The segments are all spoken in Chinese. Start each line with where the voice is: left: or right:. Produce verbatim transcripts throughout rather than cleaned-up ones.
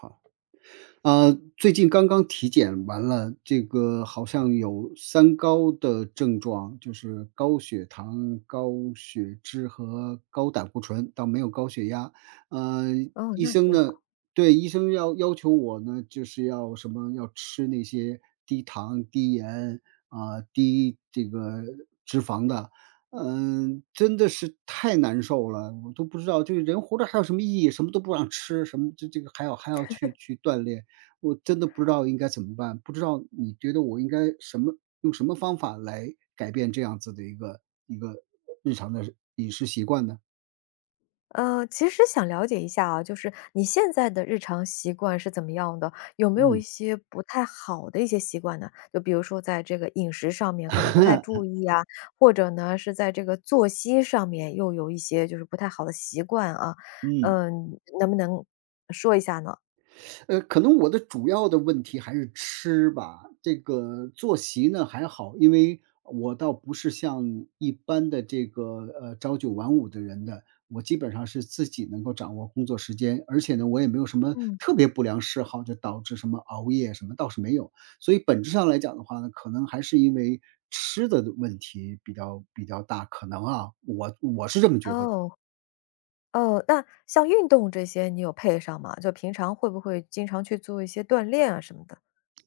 right: 好。呃，最近刚刚体检完了，这个好像有“三高”的症状。就是高血糖、高血脂和高胆固醇，倒没有高血压。嗯，
left: 哦，
right: 医
left: 那
right: 生
left: 挺
right: 呢
left: 好。
right: 对，医生要要求我呢，就是要什么要吃那些低糖、低盐，啊，低这个脂肪的。嗯，真的是太难受了，我都不知道这个人活着还有什么意义，什么都不让吃，什么就这个还要还要去 去锻炼，我真的不知道应该怎么办。不知道你觉得我应该什么用什么方法来改变这样子的一个一个，日常的饮食习惯呢？
left: 呃，其实想了解一下啊，就是你现在的日常习惯是怎么样的？有没有一
right: 嗯。
left: 些不太好的一些习惯呢？就比如说在这个饮食上面可能不太注 意啊，或者呢，是在这个作息上面又有一些就是不太好的习惯啊。
right: 嗯。
left: 呃，能不能，说一下呢？
right: 呃，可能我的主要的问题还是吃吧。这个作席呢，还好。因为我倒不是像一般的这个，呃，朝九晚五的人的。我基本上是自己能够掌握工作时间，而且呢，我也没有什么
left: 嗯。
right: 特别不良嗜好，就导致什么熬夜什么，倒是没有。所以本质上来讲的话呢，可能还是因为吃的问题比较比较大。可能啊，我我是这么觉得的。
left: 哦。哦，那像运动这些你有配上吗？就平常会不会经常去做一些锻炼啊，什么的？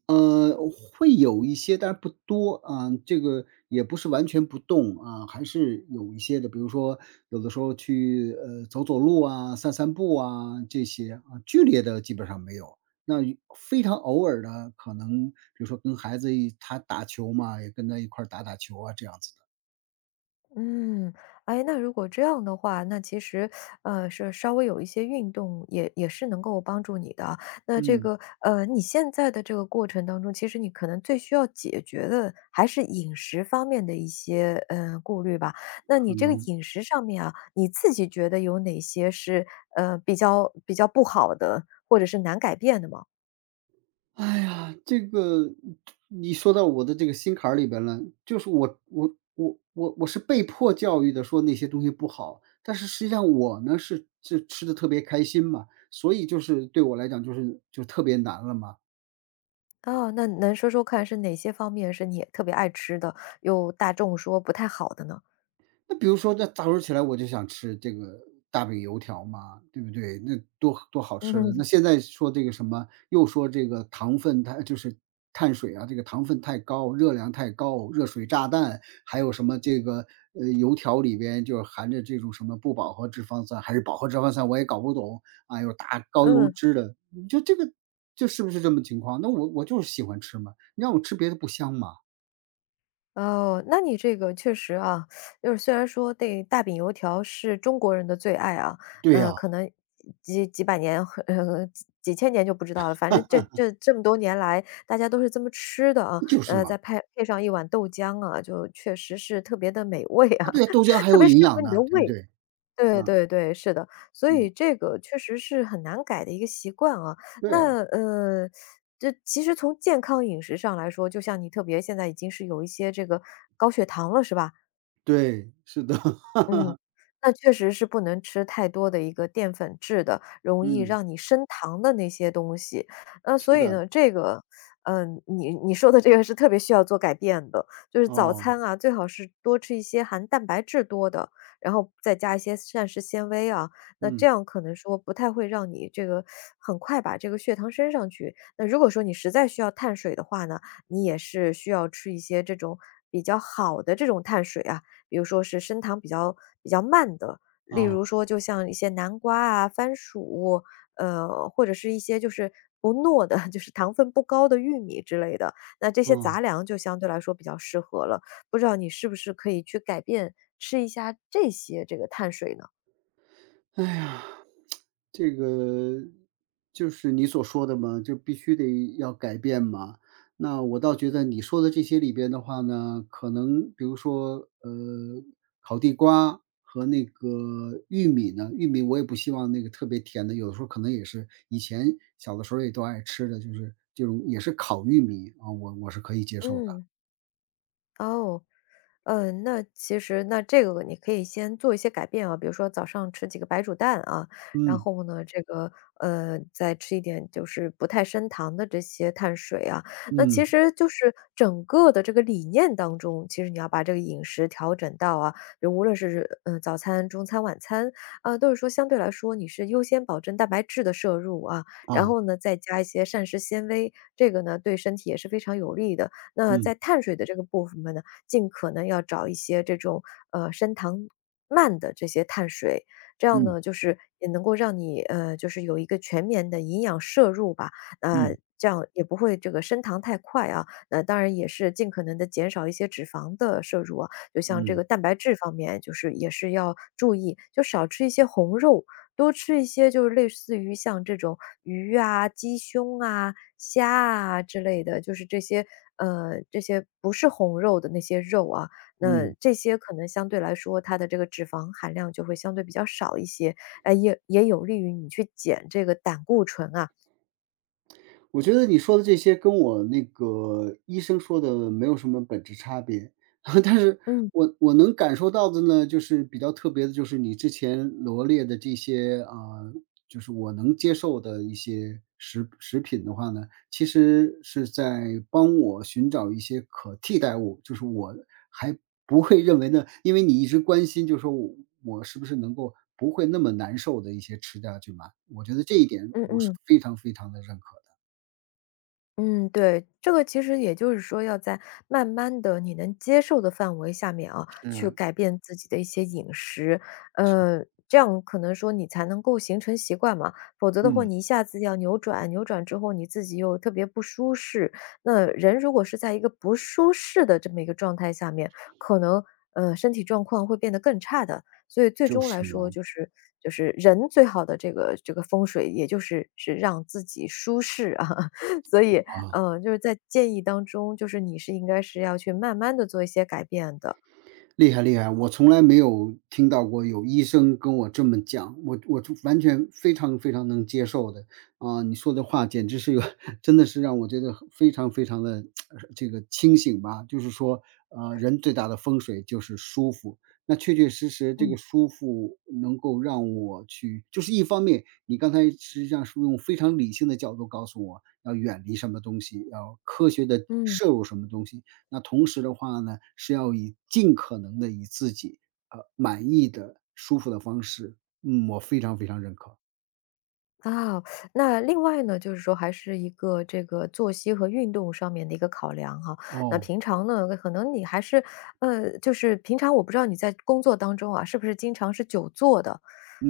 right: 嗯，会有一些，但是不多。嗯，这个也不是完全不动，嗯，还是有一些的。比如说，有的时候去，呃，走走路啊、散散步啊，这些。啊。剧烈的基本上没有，那非常偶尔的，可能比如说跟孩子一他打球嘛，也跟他一块打打球啊，这样子的。
left: 嗯。诶，那如果这样的话，那其实，呃，是稍微有一些运动，也也是能够帮助你的。那这
right: 嗯。
left: 个，呃，你现在的这个过程当中，其实你可能最需要解决的还是饮食方面的一些，呃，顾虑吧。那你
right: 可
left: 这个
right: 能。
left: 饮食上面啊，你自己觉得有哪些是，呃，比较比较不好的，或者是难改变的吗？
right: 唉呀，这个你说到我的这个心坎儿里边了。就是我我我我是被迫教育的，说那些东西不好，但是实际上我呢，是是吃得特别开心嘛，所以就是对我来讲就是就特别难了嘛。
left: 哦，那能说说看是哪些方面是你特别爱吃的，又大众说不太好的呢？
right: 那比如说在早上起来我就想吃这个，大饼油条嘛，对不对？那多多好吃的。那
left: 嗯。
right: 现在说这个什么又说这个糖分，它就是碳水啊，这个糖分太高、热量太高、热水炸弹、还有什么这个，呃，油条里边就是含的这种什么不饱和脂肪酸还是饱和脂肪酸？我也搞不懂，啊，有大高油
left: 嗯。
right: 脂的，就这个，就是不是这么情况？那我我就是喜欢吃嘛，你让我吃别的不香嘛。
left: 哦，那你这个确实啊，就是虽然说这大饼油条是中国人的最爱啊，
right: 对
left: 那
right: 啊。
left: 可能几几百年呃，几几千年就不知道了，反正这 这这么多年来大家都是这么吃的啊，
right: 就是
left: 呃，
right: 嘛。
left: 再派配上一碗豆浆啊，就确实是特别地，美味啊，
right: 啊，对，豆浆 还
left: 特
right: 有
left: 别适
right: 营
left: 合
right: 养
left: 你的
right: 呢，对不
left: 胃。
right: 对？
left: 对
right: 嗯。
left: 对对，是的。所以
right: 嗯。
left: 这个确实是很难改的一个习惯啊，
right: 对啊。
left: 那，呃，这其实从健康饮食上来说就像你特别现在已经是有一些这个高血糖了，是吧？
right: 对。是的。
left: 嗯，那确实是不能吃太多的一个淀粉质的，容易
right: 嗯。
left: 让你升糖的那些东西。那所
right: 是
left: 以
right: 的。
left: 呢这个，嗯，你你说的这个是特别需要做改变的。就是早
right: 哦。
left: 餐啊，最好是多吃一些含蛋白质多的，然后再加一些膳食纤维啊，那这
right: 嗯。
left: 样可能说不太会让你这个，很快把这个血糖升上去。那如果说你实在需要碳水的话呢，你也是需要吃一些这种，比较好的这种碳水啊，比如说是升糖比较比较慢的，例
right: 哦。
left: 如说就像一些南瓜啊、番薯，呃，或者是一些就是，不糯的，就是糖分不高的玉米之类的，那这些
right: 嗯。
left: 杂粮就相对来说比较适合了。不知道你是不是可以去改变？吃一下，这些，这个碳水呢？
right: 哎呀，这个，就是你所说的嘛，这必须得要改变嘛？那我倒觉得你说的这些里边的话呢，可能比如说，呃，烤地瓜和那个玉米呢，玉米我也不希望那个特别甜的，有的时候可能也是以前小的时候也都爱吃的，就是这种也是烤玉米，啊，我我是可以接受的。
left: 嗯。哦。嗯，那其实那这个你可以先做一些改变啊。比如说早上吃几个白煮蛋，啊，然
right: 嗯。
left: 后呢，这个嗯，再吃一点就是不太升糖的这些碳水啊。那
right: 嗯。
left: 其实就是整个的这个理念当中，其实你要把这个饮食调整到啊，就无论是是，嗯，早餐、中餐、晚餐，啊，都是说相对来说你是优先保证蛋白质的摄入啊，然
right: 啊。
left: 后呢，再加一些膳食纤维，这个呢，对身体也是非常有利的。那
right: 嗯。
left: 在碳水的这个部分分呢，尽可能要找一些这种，呃，升糖慢的这些碳水，这样
right: 嗯。
left: 呢，就是也能够让你，呃，就是有一个全眠的营养摄入吧。呃，
right: 嗯。
left: 这样也不会这个升糖太快啊，那当然也是尽可能地减少一些脂肪的摄入啊。就像这
right: 嗯。
left: 个蛋白质方面，就是也是要注意。就少吃一些红肉，多吃一些就是类似于像这种鱼啊、鸡胸啊、虾啊之类的，就是这些嗯，这些不是红肉的那些肉啊。那
right: 嗯。
left: 这些可能相对来说，它的这个脂肪含量就会相对比较少一些，哎，也也有利于你去减这个胆固醇啊。
right: 我觉得你说的这些跟我那个医生说的没有什么本质差别。但是，
left: 嗯。
right: 我我能感受到的呢，就是比较特别的就是，你之前罗列的这些嗯，就是我能接受的一些食食品的话呢，其实是在帮我寻找一些可替代物。就是我还不会认为呢因为你一直关心就是说，我是不是能够不会那么难受的一些吃下去嘛，我觉得这一点
left: 嗯
right: 我是
left: 嗯。
right: 非常非常地认可的。
left: 嗯，对。这个其实也就是说要在慢慢地，你能接受的范围下面啊，去
right: 是。
left: 改变自己的一些饮食。
right: 是的。
left: 嗯，这样可能说你才能够形成习惯嘛，否则的货
right: 嗯。
left: 你一下子要扭转，扭转之后你自己又特别不舒适。那人如果是在一个不舒适的这么一个状态下面，可能，呃，身体状况会变得更差的。所以最
right: 就
left: 终来
right: 是
left: 说，
right: 嘛。
left: 就是就是人最好的这个这个风水，也就是是让自己舒适。所以，
right: 啊。
left: 嗯，就是在建议当中，就是你是应该是要去慢慢地做一些改变的。
right: 厉害厉害，我从来没有听到过有医生跟我这么讲，我我就完全非常非常能接受的。嗯，你说的话简直是一个，真的是让我觉得非常非常地，这个清醒吧。就是说，呃，人最大的风水就是舒服，那确确实实这
left: 嗯。
right: 个舒服能够让我去就是一方面，你刚才实际上是用非常理性的角度告诉我，要远离什么东西，要科学地
left: 嗯。
right: 摄入什么东西。那同时的话呢，是要以尽可能地以自己，呃，满意的、舒服的方式。嗯，我非常非常认可。
left: 啊。那另外呢，就是说还是一个这个作息和运动上面的一个考量哈。那
right: 哦。
left: 平常呢，呃，可能你还是呃，就是，平常我不知道你在工作当中啊，是不是经常是久坐的？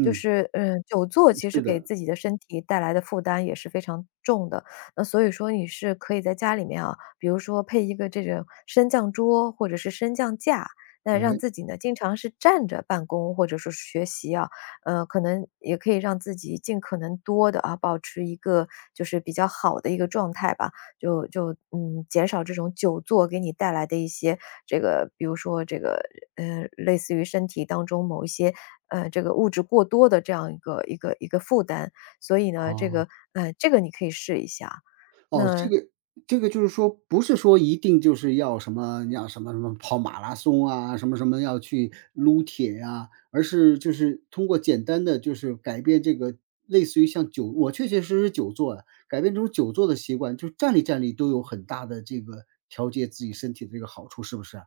left: 就是，呃，久坐
right: 嗯，
left: 其实
right: 是
left: 给
right: 的。
left: 自己的身体带来的负担也是非常重的。呃，所以说你是可以在家里面啊，比如说配一个这种升降桌或者是升降架，那让
right: 诶。
left: 自己呢，经常是站着办公或者说是学习啊。呃，可能，也可以让自己尽可能多地啊，保持一个，就是比较好的一个状态吧。就就，嗯，减少这种久坐给你带来的一些，这个比如说这个，嗯，类似于身体当中某一些，嗯，这个物质过多的这样一个一个一个负担。所以呢，这
right: 哦。
left: 个，嗯，这个你可以试一下，
right: 哦，这
left: 那
right: 个这个就是说，不是说一定就是要什么要什么什么跑马拉松啊，什么什么要去撸铁啊。而是就是通过简单的，就是改变这个类似于像久我确确实实久坐呀，改变这种久坐的习惯，就是站立站立都有很大的这个，调节自己身体的这个好处，是不是啊？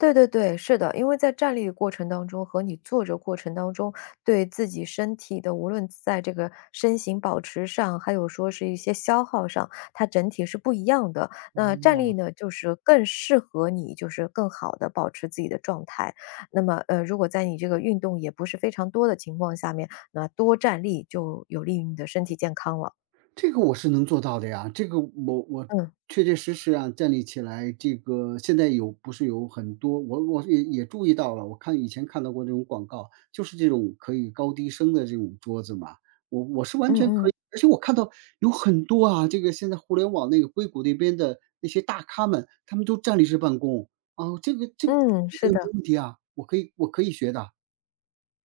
left: 对对对，是的，因为在站立过程当中和你坐着过程当中，对自己身体的，无论在这个，身形保持上、还有说是一些消耗上，它整体是不一样的。那站立
right: 哦。
left: 呢，就是更适合你就是更好地保持自己的状态，那么，呃，如果在你这个运动也不是非常多的情况下面，那多站立就有利于你的身体健康了。
right: 这个我是能做到的呀，这个我我
left: 嗯。
right: 确确实实啊，站立起来，这个现在有不是有很多我我也也注意到了，我看以前看到过这种广告，就是这种可以高低升的这种桌子嘛。我我是完
left: 嗯
right: 全可以
left: 嗯。
right: 而且我看到有很多啊，这个现在互联网那个硅谷那边的，那些大咖们，他们都站立式办公，啊，这个这个
left: 嗯，
right: 我觉
left: 是
right: 得
left: 的。
right: 没问题啊，我可以我可以学的。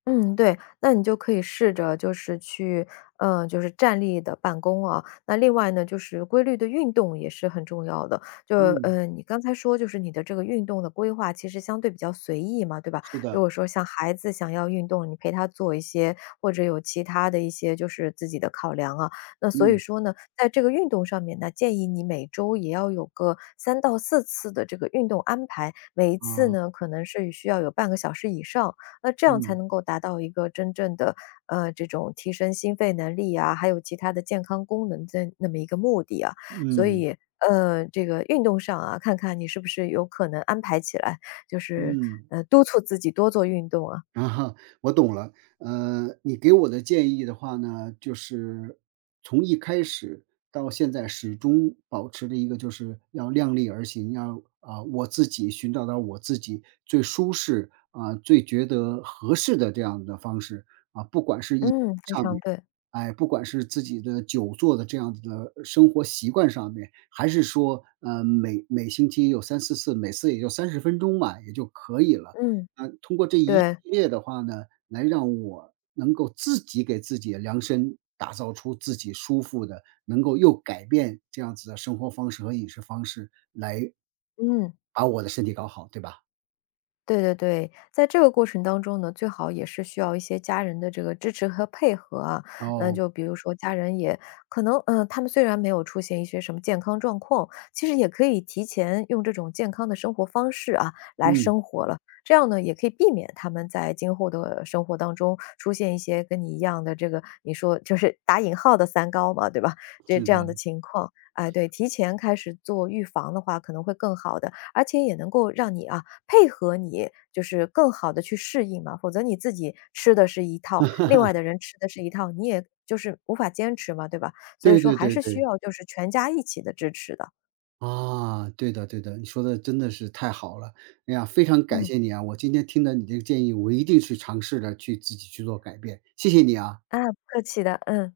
left: 嗯，对，那你就可以试着就是去呃，就是站立地办公啊。那另外呢就是规律地运动也是很重要的。就，
right: 嗯。
left: 嗯，你刚才说就是你的这个运动的规划其实相对比较随意嘛，对吧？
right: 是
left: 如
right: 的。
left: 果说像孩子想要运动，你陪他做一些，或者有其他的一些就是自己的考量啊。那所以
right: 嗯。
left: 说呢，在这个运动上面，那建议你每周也要有个，三到四次的这个运动安排，每一次
right: 嗯。
left: 呢可能是需要有半个小时以上，那这样才
right: 嗯。
left: 能够达到一个真正的，呃，这种提升心肺能力啊，还有其他的健康功能的那么一个目的啊，所
right: 嗯。
left: 以，呃，这个运动上啊，看看你是不是有可能安排起来？就是，
right: 嗯。
left: 呃，督促自己多做运动啊。
right: 我懂了。嗯，你给我的建议的话呢，就是，从一开始，到现在始终保持着一个就是，要量力而行，要啊，我自己寻找到我自己最舒适，啊，最觉得合适的这样的方式，
left: 嗯，
right: 啊，不管是饮食
left: 非
right: 上面，
left: 常对。
right: 哎，不管是自己的久坐的这样子的生活习惯上面，还是说，嗯，每每星期有三四次，每次也就三十分钟吧，也就可以了。
left: 嗯。对。
right: 嗯，通过这一系列的话呢，来让我，能够自己给自己量身，打造出自己舒服的，能够又改变这样子的生活方式和饮食方式，来
left: 嗯。
right: 把我的身体搞好，对吧？
left: 对对对，在这个过程当中呢，最好也是需要一些家人的这个支持和配合啊。那
right: 哦。
left: 就比如说家人也可能，呃，他们虽然没有出现一些什么健康状况，其实也可以提前用这种健康的生活方式啊，来
right: 嗯。
left: 生活了，这样呢也可以避免他们在今后的生活当中，出现一些跟你一样的这个，你说就是打引号的“三高”嘛，对吧？就
right: 是
left: 这样
right: 的。
left: 的情况。哎，对，提前开始做预防的话可能会更好的，而且也能够让你啊配合你，就是更好地去适应啊，否则你自己吃的是一套，另外 的人吃的是一套，你也就是无法坚持嘛，对吧？所以
right: 对
left: 说
right: 对
left: 还
right: 对
left: 是需
right: 对。
left: 要就是全家一起的支持的。
right: 啊，对的对的，你说得真的是太好了，哎呀，非常感
left: 嗯。
right: 谢你啊，我今天听了你这个建议，我一定去尝试着去自己去做改变，谢谢你啊。
left: 啊，不客气的。嗯。